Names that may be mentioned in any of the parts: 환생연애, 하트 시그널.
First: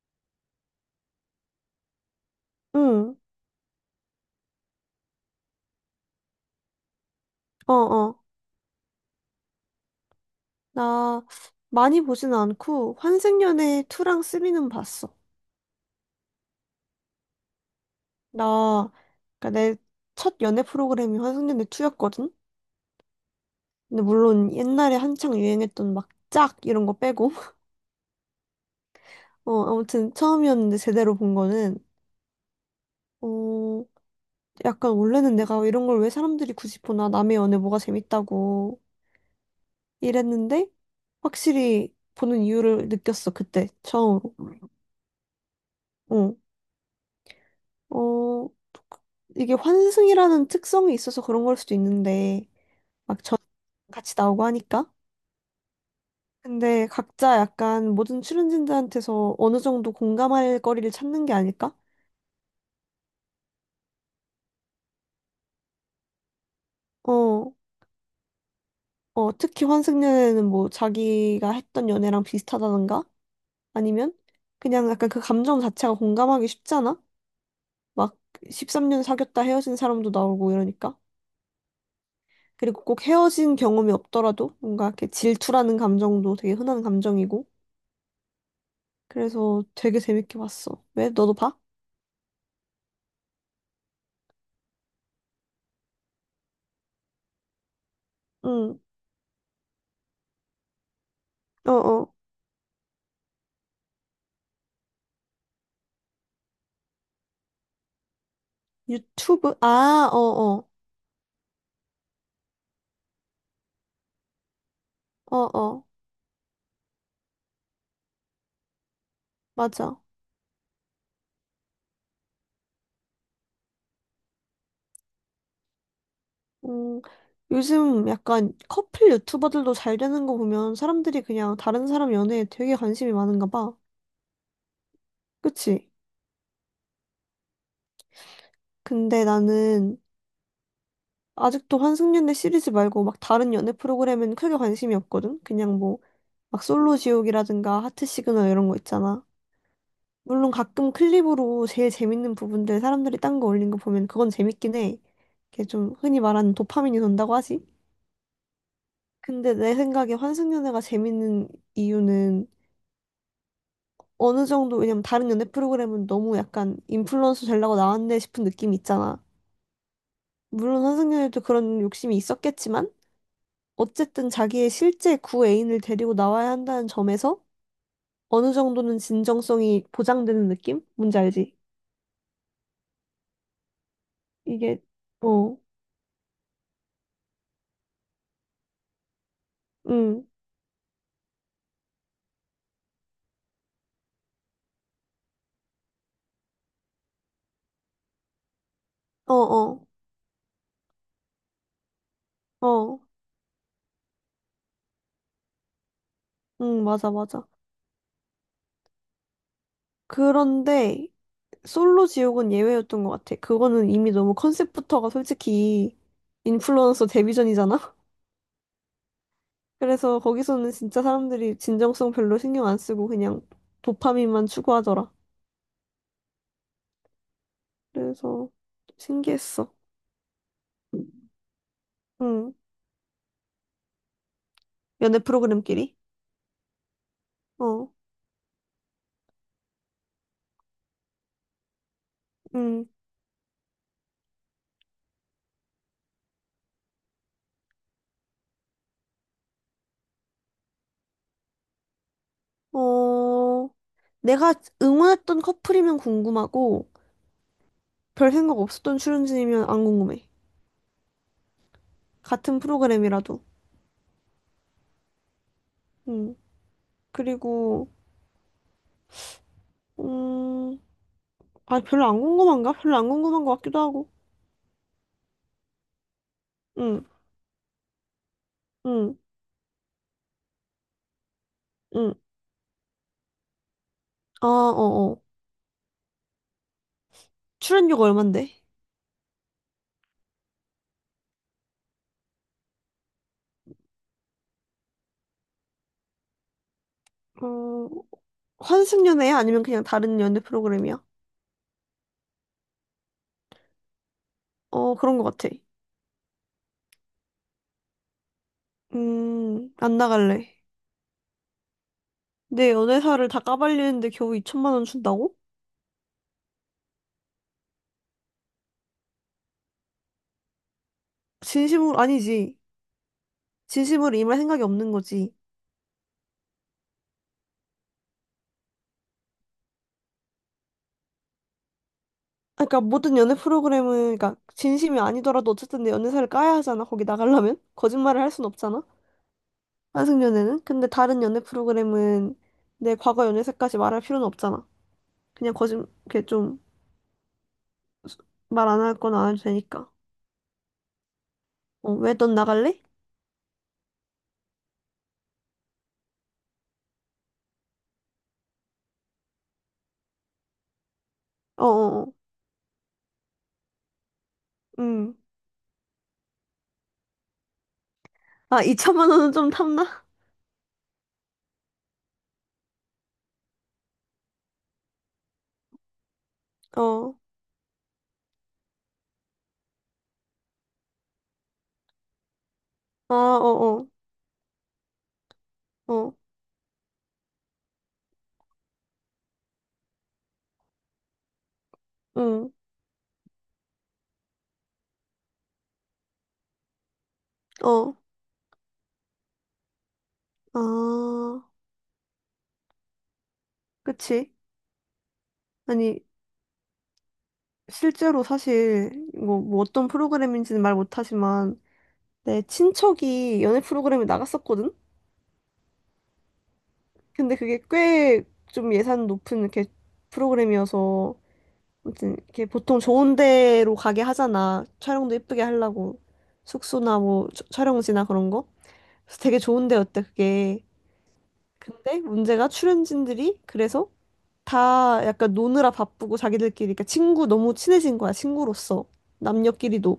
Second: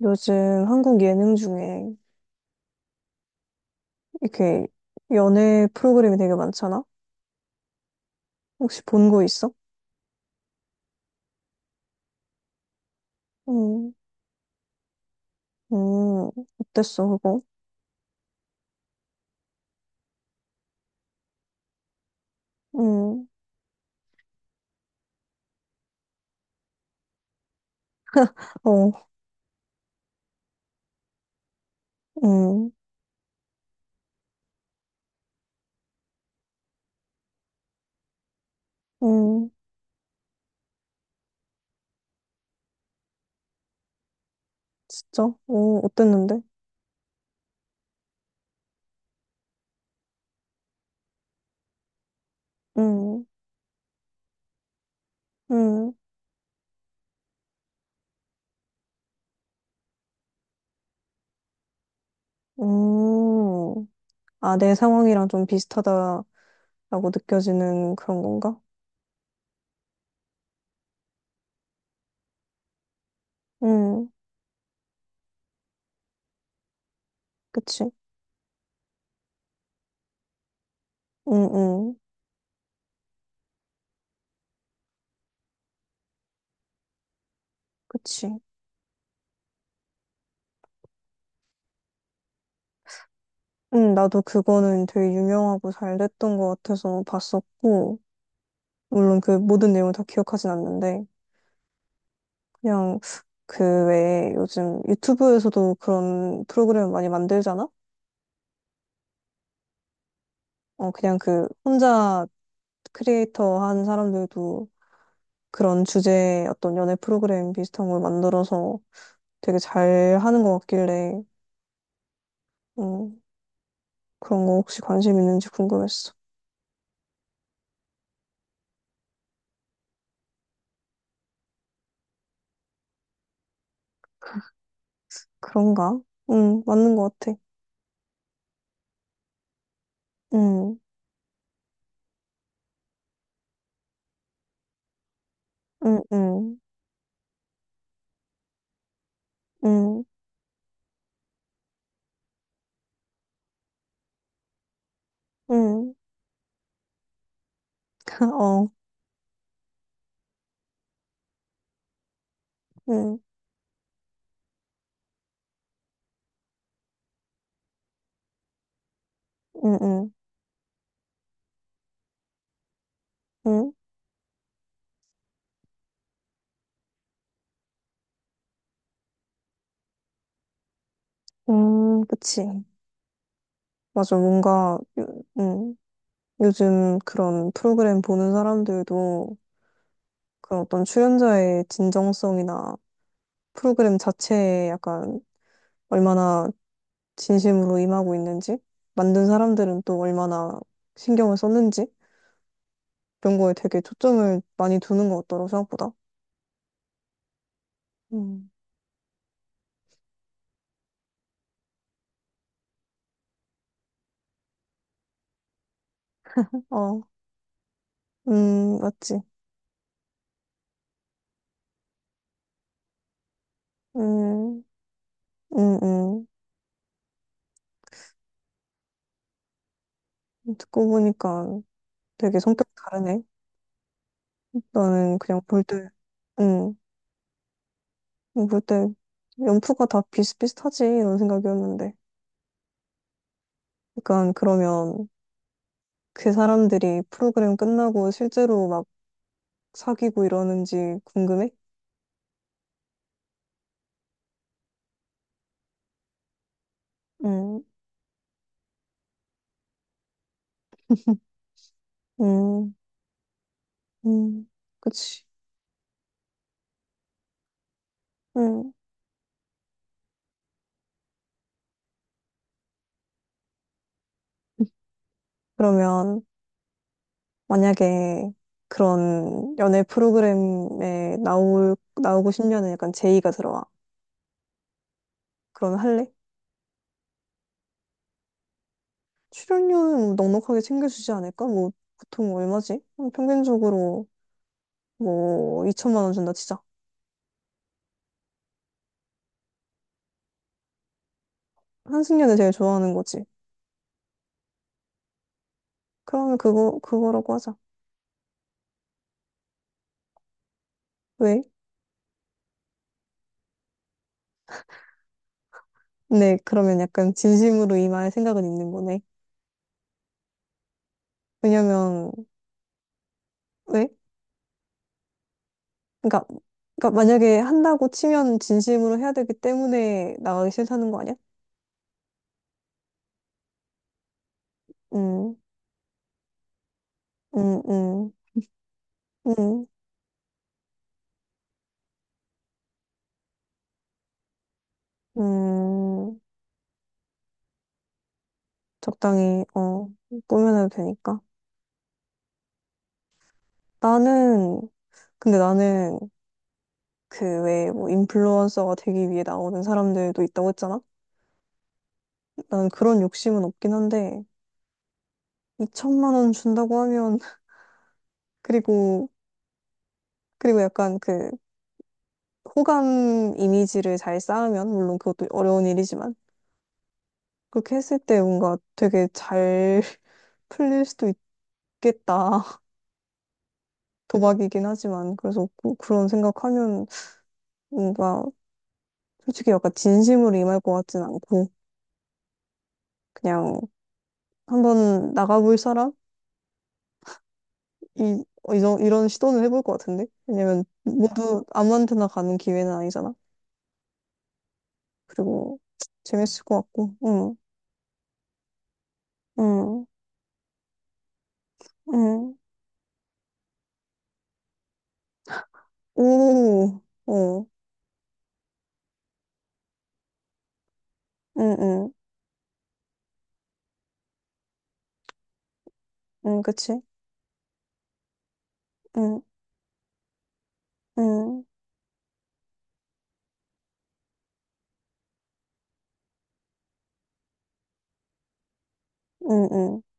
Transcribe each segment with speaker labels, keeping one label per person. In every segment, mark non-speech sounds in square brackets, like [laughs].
Speaker 1: 요즘 한국 예능 중에
Speaker 2: 응,
Speaker 1: 이렇게 연애 프로그램이 되게 많잖아?
Speaker 2: 어, 어.
Speaker 1: 혹시 본 거 있어?
Speaker 2: 나 많이 보진 않고 환생연애
Speaker 1: 응,
Speaker 2: 2랑 3는 봤어.
Speaker 1: 응, 어땠어, 그거?
Speaker 2: 나, 그니까 내 첫 연애 프로그램이 환생연애 2였거든?
Speaker 1: 응,
Speaker 2: 근데 물론 옛날에 한창 유행했던 막 짝 이런 거 빼고. [laughs]
Speaker 1: 어,
Speaker 2: 아무튼 처음이었는데 제대로 본 거는,
Speaker 1: 응,
Speaker 2: 어, 약간 원래는 내가 이런 걸 왜 사람들이 굳이 보나 남의 연애 뭐가 재밌다고
Speaker 1: 응,
Speaker 2: 이랬는데 확실히 보는 이유를 느꼈어, 그때 처음으로.
Speaker 1: 진짜? 어,
Speaker 2: 어.
Speaker 1: 어땠는데?
Speaker 2: 어, 이게 환승이라는 특성이 있어서 그런 걸 수도 있는데, 막
Speaker 1: 응,
Speaker 2: 전 같이 나오고 하니까.
Speaker 1: 응,
Speaker 2: 근데 각자 약간 모든 출연진들한테서 어느 정도 공감할 거리를 찾는 게 아닐까?
Speaker 1: 응. 아, 내 상황이랑 좀 비슷하다라고
Speaker 2: 어,
Speaker 1: 느껴지는 그런 건가?
Speaker 2: 특히 환승 연애는 뭐 자기가 했던 연애랑 비슷하다던가?
Speaker 1: 응,
Speaker 2: 아니면 그냥 약간 그 감정 자체가 공감하기 쉽잖아?
Speaker 1: 그치?
Speaker 2: 막 13년 사귀었다 헤어진 사람도 나오고 이러니까.
Speaker 1: 응, 응,
Speaker 2: 그리고 꼭 헤어진 경험이 없더라도 뭔가 이렇게 질투라는 감정도 되게 흔한 감정이고.
Speaker 1: 그치?
Speaker 2: 그래서 되게 재밌게 봤어. 왜? 너도 봐?
Speaker 1: 응, 나도 그거는 되게 유명하고 잘 됐던 것 같아서 봤었고,
Speaker 2: 응,
Speaker 1: 물론 그 모든 내용을 다 기억하진 않는데,
Speaker 2: 어어.
Speaker 1: 그냥 그 외에 요즘 유튜브에서도 그런 프로그램 많이 만들잖아?
Speaker 2: 유튜브? 아, 어어.
Speaker 1: 어, 그냥 그 혼자 크리에이터 한 사람들도
Speaker 2: 어어.
Speaker 1: 그런 주제의 어떤 연애 프로그램 비슷한 걸 만들어서 되게
Speaker 2: 맞아.
Speaker 1: 잘 하는 것 같길래, 음, 그런 거 혹시 관심 있는지 궁금했어.
Speaker 2: 음, 요즘 약간 커플 유튜버들도 잘 되는 거 보면 사람들이 그냥 다른 사람 연애에 되게 관심이 많은가 봐. 그치?
Speaker 1: 그런가? 응, 맞는 것 같아.
Speaker 2: 근데 나는
Speaker 1: 응,
Speaker 2: 아직도 환승연애 시리즈 말고 막 다른 연애 프로그램는 크게 관심이 없거든? 그냥 뭐,
Speaker 1: 응, 응,
Speaker 2: 막 솔로 지옥이라든가 하트 시그널 이런 거 있잖아.
Speaker 1: 응,
Speaker 2: 물론 가끔 클립으로 제일 재밌는 부분들 사람들이 딴 거 올린 거 보면 그건 재밌긴 해. 이게
Speaker 1: 응,
Speaker 2: 좀 흔히 말하는 도파민이 돈다고 하지?
Speaker 1: [laughs] 어,
Speaker 2: 근데 내 생각에 환승연애가 재밌는 이유는
Speaker 1: 응,
Speaker 2: 어느 정도 왜냐면 다른 연애 프로그램은 너무 약간 인플루언서 되려고 나왔네 싶은 느낌이 있잖아.
Speaker 1: 응, 응,
Speaker 2: 물론 환승연애도 그런 욕심이 있었겠지만
Speaker 1: 응,
Speaker 2: 어쨌든 자기의 실제 구애인을 데리고 나와야 한다는 점에서 어느 정도는 진정성이 보장되는 느낌? 뭔지 알지?
Speaker 1: 그치. 맞아, 뭔가,
Speaker 2: 이게
Speaker 1: 요,
Speaker 2: 어,
Speaker 1: 요즘 그런 프로그램 보는 사람들도
Speaker 2: 응,
Speaker 1: 그런 어떤 출연자의 진정성이나 프로그램 자체에 약간 얼마나 진심으로 임하고 있는지, 만든
Speaker 2: 어,
Speaker 1: 사람들은
Speaker 2: 어,
Speaker 1: 또 얼마나 신경을 썼는지,
Speaker 2: 어.
Speaker 1: 이런 거에 되게 초점을 많이 두는 것 같더라고, 생각보다.
Speaker 2: 응, 맞아, 맞아.
Speaker 1: 음.
Speaker 2: 그런데 솔로 지옥은 예외였던 것 같아. 그거는 이미 너무 컨셉부터가 솔직히
Speaker 1: 어,
Speaker 2: 인플루언서 데뷔전이잖아? [laughs]
Speaker 1: 맞지.
Speaker 2: 그래서 거기서는 진짜 사람들이 진정성 별로 신경 안 쓰고 그냥 도파민만
Speaker 1: 음,
Speaker 2: 추구하더라.
Speaker 1: 음, 음.
Speaker 2: 그래서 신기했어.
Speaker 1: 듣고 보니까 되게
Speaker 2: 응.
Speaker 1: 성격 다르네. 나는
Speaker 2: 연애
Speaker 1: 그냥 볼 때,
Speaker 2: 프로그램끼리? 어,
Speaker 1: 뭐 그때 연프가 다 비슷비슷하지 이런 생각이었는데.
Speaker 2: 응.
Speaker 1: 약간 그러면 그 사람들이 프로그램 끝나고 실제로 막 사귀고 이러는지 궁금해?
Speaker 2: 어, 내가 응원했던 커플이면 궁금하고
Speaker 1: 음,
Speaker 2: 별 생각 없었던 출연진이면 안 궁금해. 같은
Speaker 1: 음,
Speaker 2: 프로그램이라도.
Speaker 1: 음, 그치.
Speaker 2: 응. 그리고,
Speaker 1: 음.
Speaker 2: 음, 아, 별로 안 궁금한가? 별로 안 궁금한 것 같기도 하고.
Speaker 1: 그러면
Speaker 2: 응,
Speaker 1: 만약에
Speaker 2: 응,
Speaker 1: 그런 연애 프로그램에 나올,
Speaker 2: 응.
Speaker 1: 나오고 싶냐는 약간 제의가 들어와.
Speaker 2: 아, 어, 어.
Speaker 1: 그럼 할래?
Speaker 2: 출연료가 얼만데?
Speaker 1: 출연료는 뭐 넉넉하게 챙겨주지 않을까? 뭐 보통 얼마지? 평균적으로 뭐 2천만 원 준다 치자.
Speaker 2: 어, 환승연애야? 아니면 그냥 다른 연애 프로그램이야?
Speaker 1: 한승연을 제일 좋아하는 거지.
Speaker 2: 어, 그런 것 같아.
Speaker 1: 그러면 그거, 그거라고 하자.
Speaker 2: 안 나갈래.
Speaker 1: 왜?
Speaker 2: 내 연애사를 다 까발리는데 겨우 2천만 원 준다고?
Speaker 1: 네, 그러면 약간 진심으로 임할 생각은 있는 거네.
Speaker 2: 진심으로,
Speaker 1: 왜냐면,
Speaker 2: 아니지.
Speaker 1: 왜?
Speaker 2: 진심으로 임할 생각이 없는 거지.
Speaker 1: 그러니까, 그러니까 만약에 한다고 치면 진심으로 해야 되기 때문에 나가기 싫다는 거 아니야?
Speaker 2: 아, 그러니까 모든 연애 프로그램은, 그러니까 진심이
Speaker 1: 음,
Speaker 2: 아니더라도 어쨌든 내 연애사를 까야 하잖아. 거기
Speaker 1: 음,
Speaker 2: 나가려면.
Speaker 1: 음,
Speaker 2: 거짓말을 할 순 없잖아.
Speaker 1: 음,
Speaker 2: 환승연애는? 근데 다른 연애 프로그램은 내 과거 연애사까지 말할 필요는 없잖아. 그냥
Speaker 1: 음,
Speaker 2: 이렇게 좀 말 안 할 거나 안 해도
Speaker 1: 적당히, 어,
Speaker 2: 되니까.
Speaker 1: 꾸며내도 되니까.
Speaker 2: 어, 왜 넌 나갈래?
Speaker 1: 나는, 근데 나는 그 왜 뭐 인플루언서가 되기 위해 나오는 사람들도 있다고 했잖아?
Speaker 2: 어어어,
Speaker 1: 나는 그런 욕심은 없긴 한데,
Speaker 2: 음.
Speaker 1: 2천만 원 준다고 하면 [laughs]
Speaker 2: 아,
Speaker 1: 그리고
Speaker 2: 2천만 원은 좀 탐나?
Speaker 1: 그리고 약간 그 호감 이미지를 잘 쌓으면 물론 그것도 어려운 일이지만
Speaker 2: 어,
Speaker 1: 그렇게 했을 때 뭔가 되게 잘 [laughs] 풀릴 수도 있겠다. [laughs]
Speaker 2: 아, 어어,
Speaker 1: 도박이긴 하지만 그래서
Speaker 2: 어,
Speaker 1: 그런
Speaker 2: 어.
Speaker 1: 생각하면 뭔가 솔직히 약간 진심으로 임할 것 같진 않고
Speaker 2: 응,
Speaker 1: 그냥 한번 나가볼 사람?
Speaker 2: 어,
Speaker 1: 이런 시도는 해볼 것 같은데
Speaker 2: 아,
Speaker 1: 왜냐면 모두 아무한테나 가는 기회는 아니잖아.
Speaker 2: 그치.
Speaker 1: 그리고
Speaker 2: 아니,
Speaker 1: 재밌을 것 같고, 응.
Speaker 2: 실제로 사실, 뭐
Speaker 1: 응,
Speaker 2: 어떤 프로그램인지는 말 못하지만,
Speaker 1: 응,
Speaker 2: 내 친척이 연애 프로그램에 나갔었거든?
Speaker 1: 오,
Speaker 2: 근데
Speaker 1: 응,
Speaker 2: 그게 꽤 좀 예산 높은 이렇게 프로그램이어서,
Speaker 1: 응, 응,
Speaker 2: 아무튼 이렇게 보통 좋은 데로 가게 하잖아. 촬영도 예쁘게 하려고.
Speaker 1: 응, 그치?
Speaker 2: 숙소나 뭐 촬영지나 그런 거.
Speaker 1: 응,
Speaker 2: 그래서 되게 좋은 데였대, 그게.
Speaker 1: 응,
Speaker 2: 근데 문제가 출연진들이 그래서 다 약간 노느라 바쁘고 자기들끼리 그러니까 친구 너무 친해진 거야, 친구로서.
Speaker 1: 응, 응,
Speaker 2: 남녀끼리도.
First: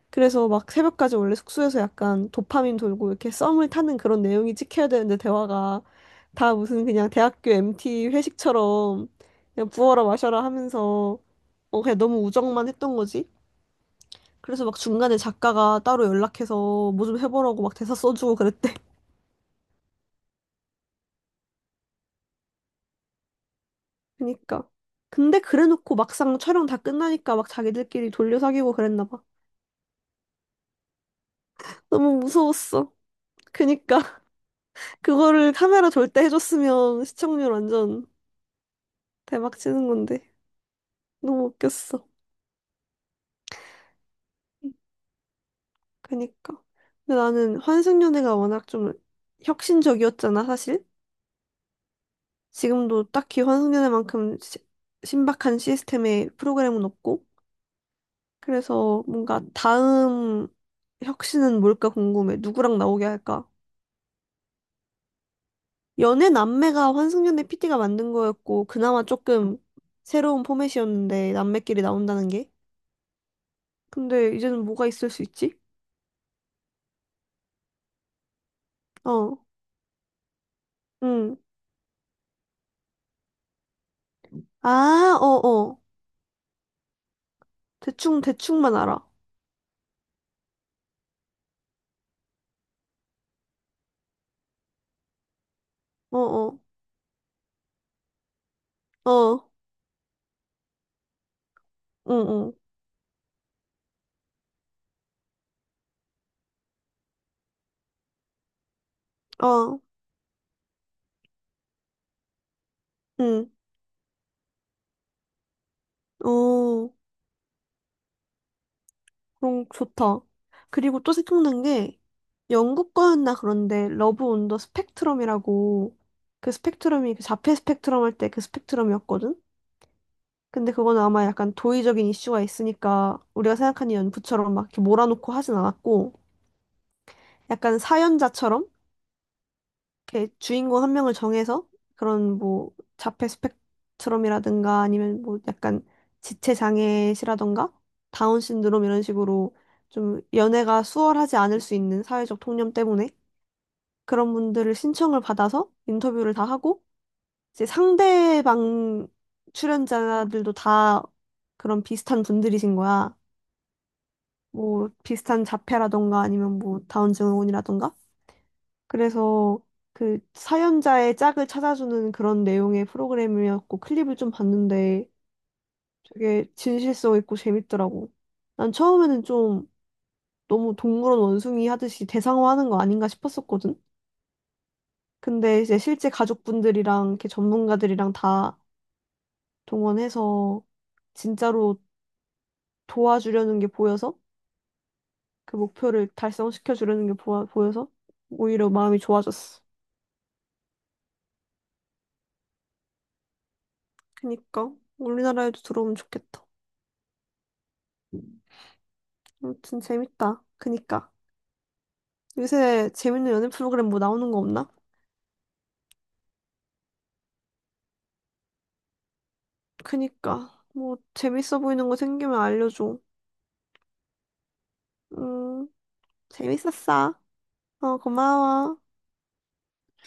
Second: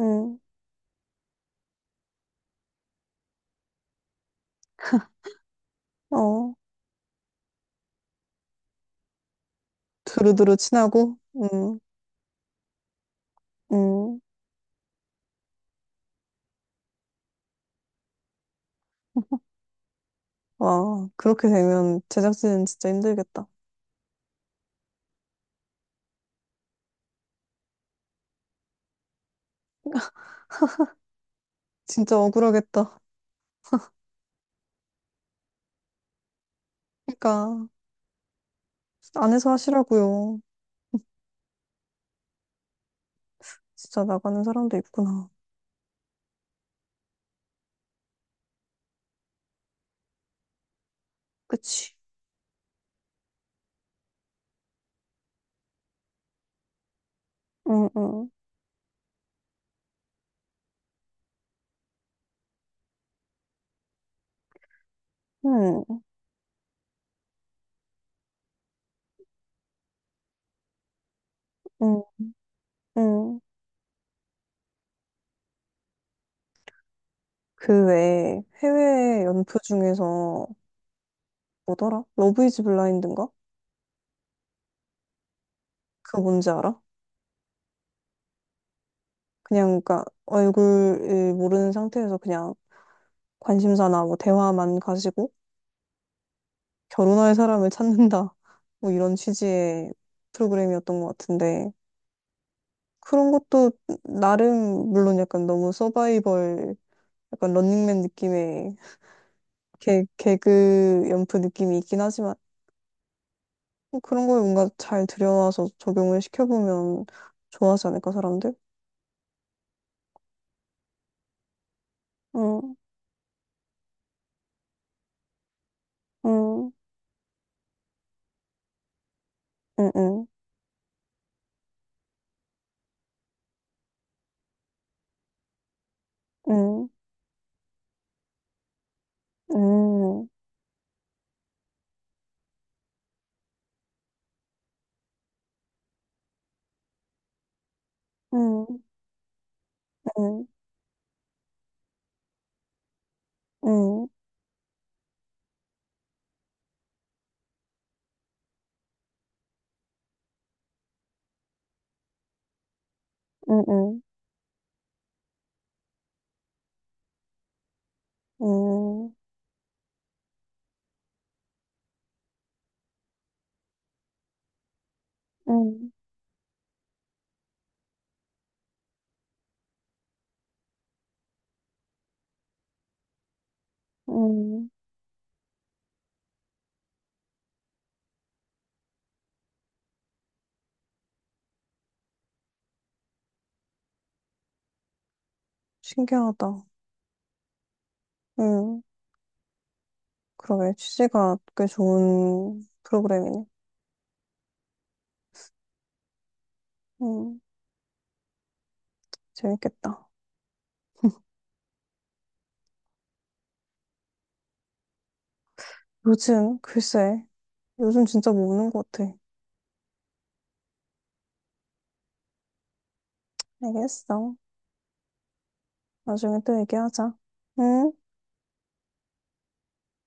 Speaker 1: 응,
Speaker 2: 그래서 막 새벽까지 원래 숙소에서 약간 도파민 돌고 이렇게 썸을 타는 그런 내용이 찍혀야 되는데 대화가
Speaker 1: 어,
Speaker 2: 다 무슨 그냥 대학교 MT 회식처럼 그냥 부어라 마셔라
Speaker 1: 두루두루 친하고,
Speaker 2: 하면서
Speaker 1: 응,
Speaker 2: 그냥 너무 우정만 했던 거지.
Speaker 1: 응,
Speaker 2: 그래서 막 중간에 작가가 따로 연락해서 뭐 좀 해보라고 막 대사 써주고 그랬대. [laughs]
Speaker 1: 와, 그렇게 되면 제작진 진짜 힘들겠다.
Speaker 2: 그니까. 근데 그래놓고 막상 촬영 다 끝나니까 막 자기들끼리 돌려 사귀고 그랬나 봐.
Speaker 1: 진짜
Speaker 2: 너무 무서웠어.
Speaker 1: 억울하겠다.
Speaker 2: 그니까 [laughs] 그거를 카메라 절대 해줬으면 시청률
Speaker 1: 그러니까,
Speaker 2: 완전
Speaker 1: 안에서
Speaker 2: 대박 치는 건데.
Speaker 1: 하시라고요.
Speaker 2: 너무 웃겼어.
Speaker 1: 진짜 나가는 사람도 있구나.
Speaker 2: 그니까. 근데 나는 환승연애가 워낙 좀 혁신적이었잖아, 사실.
Speaker 1: 그치?
Speaker 2: 지금도 딱히 환승연애만큼 신박한 시스템의 프로그램은 없고.
Speaker 1: 응, 응,
Speaker 2: 그래서 뭔가 다음 혁신은 뭘까 궁금해. 누구랑 나오게 할까?
Speaker 1: 응,
Speaker 2: 연애 남매가 환승연애 PD 가 만든 거였고, 그나마 조금 새로운 포맷이었는데, 남매끼리
Speaker 1: 응,
Speaker 2: 나온다는 게.
Speaker 1: 응.
Speaker 2: 근데 이제는 뭐가 있을 수 있지?
Speaker 1: 그 외에 해외
Speaker 2: 어,
Speaker 1: 연표 중에서
Speaker 2: 응.
Speaker 1: 뭐더라? 러브 이즈 블라인드인가?
Speaker 2: 아, 어어.
Speaker 1: 그거 뭔지 알아?
Speaker 2: 대충, 대충만 알아.
Speaker 1: 그냥 그니까 얼굴을 모르는 상태에서 그냥 관심사나 뭐 대화만 가지고
Speaker 2: 어, 어,
Speaker 1: 결혼할 사람을 찾는다 [laughs] 뭐 이런
Speaker 2: 어,
Speaker 1: 취지의 프로그램이었던 것 같은데
Speaker 2: 응,
Speaker 1: 그런 것도 나름 물론 약간 너무 서바이벌 약간 런닝맨 느낌의
Speaker 2: 응, 어,
Speaker 1: 개그 연프 느낌이 있긴 하지만
Speaker 2: 응,
Speaker 1: 뭐 그런 걸 뭔가 잘 들여와서 적용을
Speaker 2: 어,
Speaker 1: 시켜보면 좋아하지 않을까 사람들?
Speaker 2: 그럼 좋다. 그리고 또 생각난 게,
Speaker 1: 응,
Speaker 2: 영국 거였나 그런데, 러브 온더 스펙트럼이라고, 그
Speaker 1: 응,
Speaker 2: 스펙트럼이 그 자폐 스펙트럼 할 때 그 스펙트럼이었거든?
Speaker 1: 응, 응,
Speaker 2: 근데 그건 아마 약간 도의적인 이슈가 있으니까, 우리가 생각하는 연구처럼 막 이렇게 몰아놓고 하진 않았고,
Speaker 1: 응,
Speaker 2: 약간 사연자처럼?
Speaker 1: 응,
Speaker 2: 이렇게 주인공 한 명을 정해서 그런 뭐 자폐 스펙트럼이라든가 아니면 뭐 약간 지체 장애시라든가 다운
Speaker 1: 응,
Speaker 2: 신드롬 이런 식으로 좀
Speaker 1: 응,
Speaker 2: 연애가 수월하지 않을 수 있는 사회적 통념 때문에
Speaker 1: 응.
Speaker 2: 그런 분들을 신청을 받아서 인터뷰를 다 하고 이제 상대방 출연자들도 다 그런 비슷한 분들이신 거야.
Speaker 1: 응, 응,
Speaker 2: 뭐 비슷한 자폐라던가 아니면 뭐 다운 증후군이라던가
Speaker 1: 응,
Speaker 2: 그래서 그 사연자의 짝을 찾아주는 그런 내용의 프로그램이었고 클립을 좀 봤는데
Speaker 1: 응.
Speaker 2: 되게 진실성 있고 재밌더라고. 난 처음에는 좀 너무 동물원 원숭이 하듯이 대상화하는 거 아닌가 싶었었거든.
Speaker 1: 응
Speaker 2: 근데 이제 실제 가족분들이랑 이렇게 전문가들이랑 다 동원해서 진짜로 도와주려는 게 보여서 그 목표를
Speaker 1: 신기하다.
Speaker 2: 달성시켜 주려는 게 보여서 오히려
Speaker 1: 응.
Speaker 2: 마음이 좋아졌어.
Speaker 1: 그러게, 취지가 꽤 좋은 프로그램이네.
Speaker 2: 그니까 우리나라에도 들어오면 좋겠다.
Speaker 1: 응,
Speaker 2: 아무튼
Speaker 1: 재밌겠다.
Speaker 2: 재밌다. 그니까. 요새 재밌는 연애 프로그램 뭐 나오는 거 없나?
Speaker 1: 요즘, 글쎄, 요즘 진짜 모르는 것 같아.
Speaker 2: 그니까. 뭐 재밌어 보이는 거 생기면 알려줘.
Speaker 1: 알겠어.
Speaker 2: 음,
Speaker 1: 나중에 또 얘기하자.
Speaker 2: 재밌었어.
Speaker 1: 응?
Speaker 2: 어, 고마워.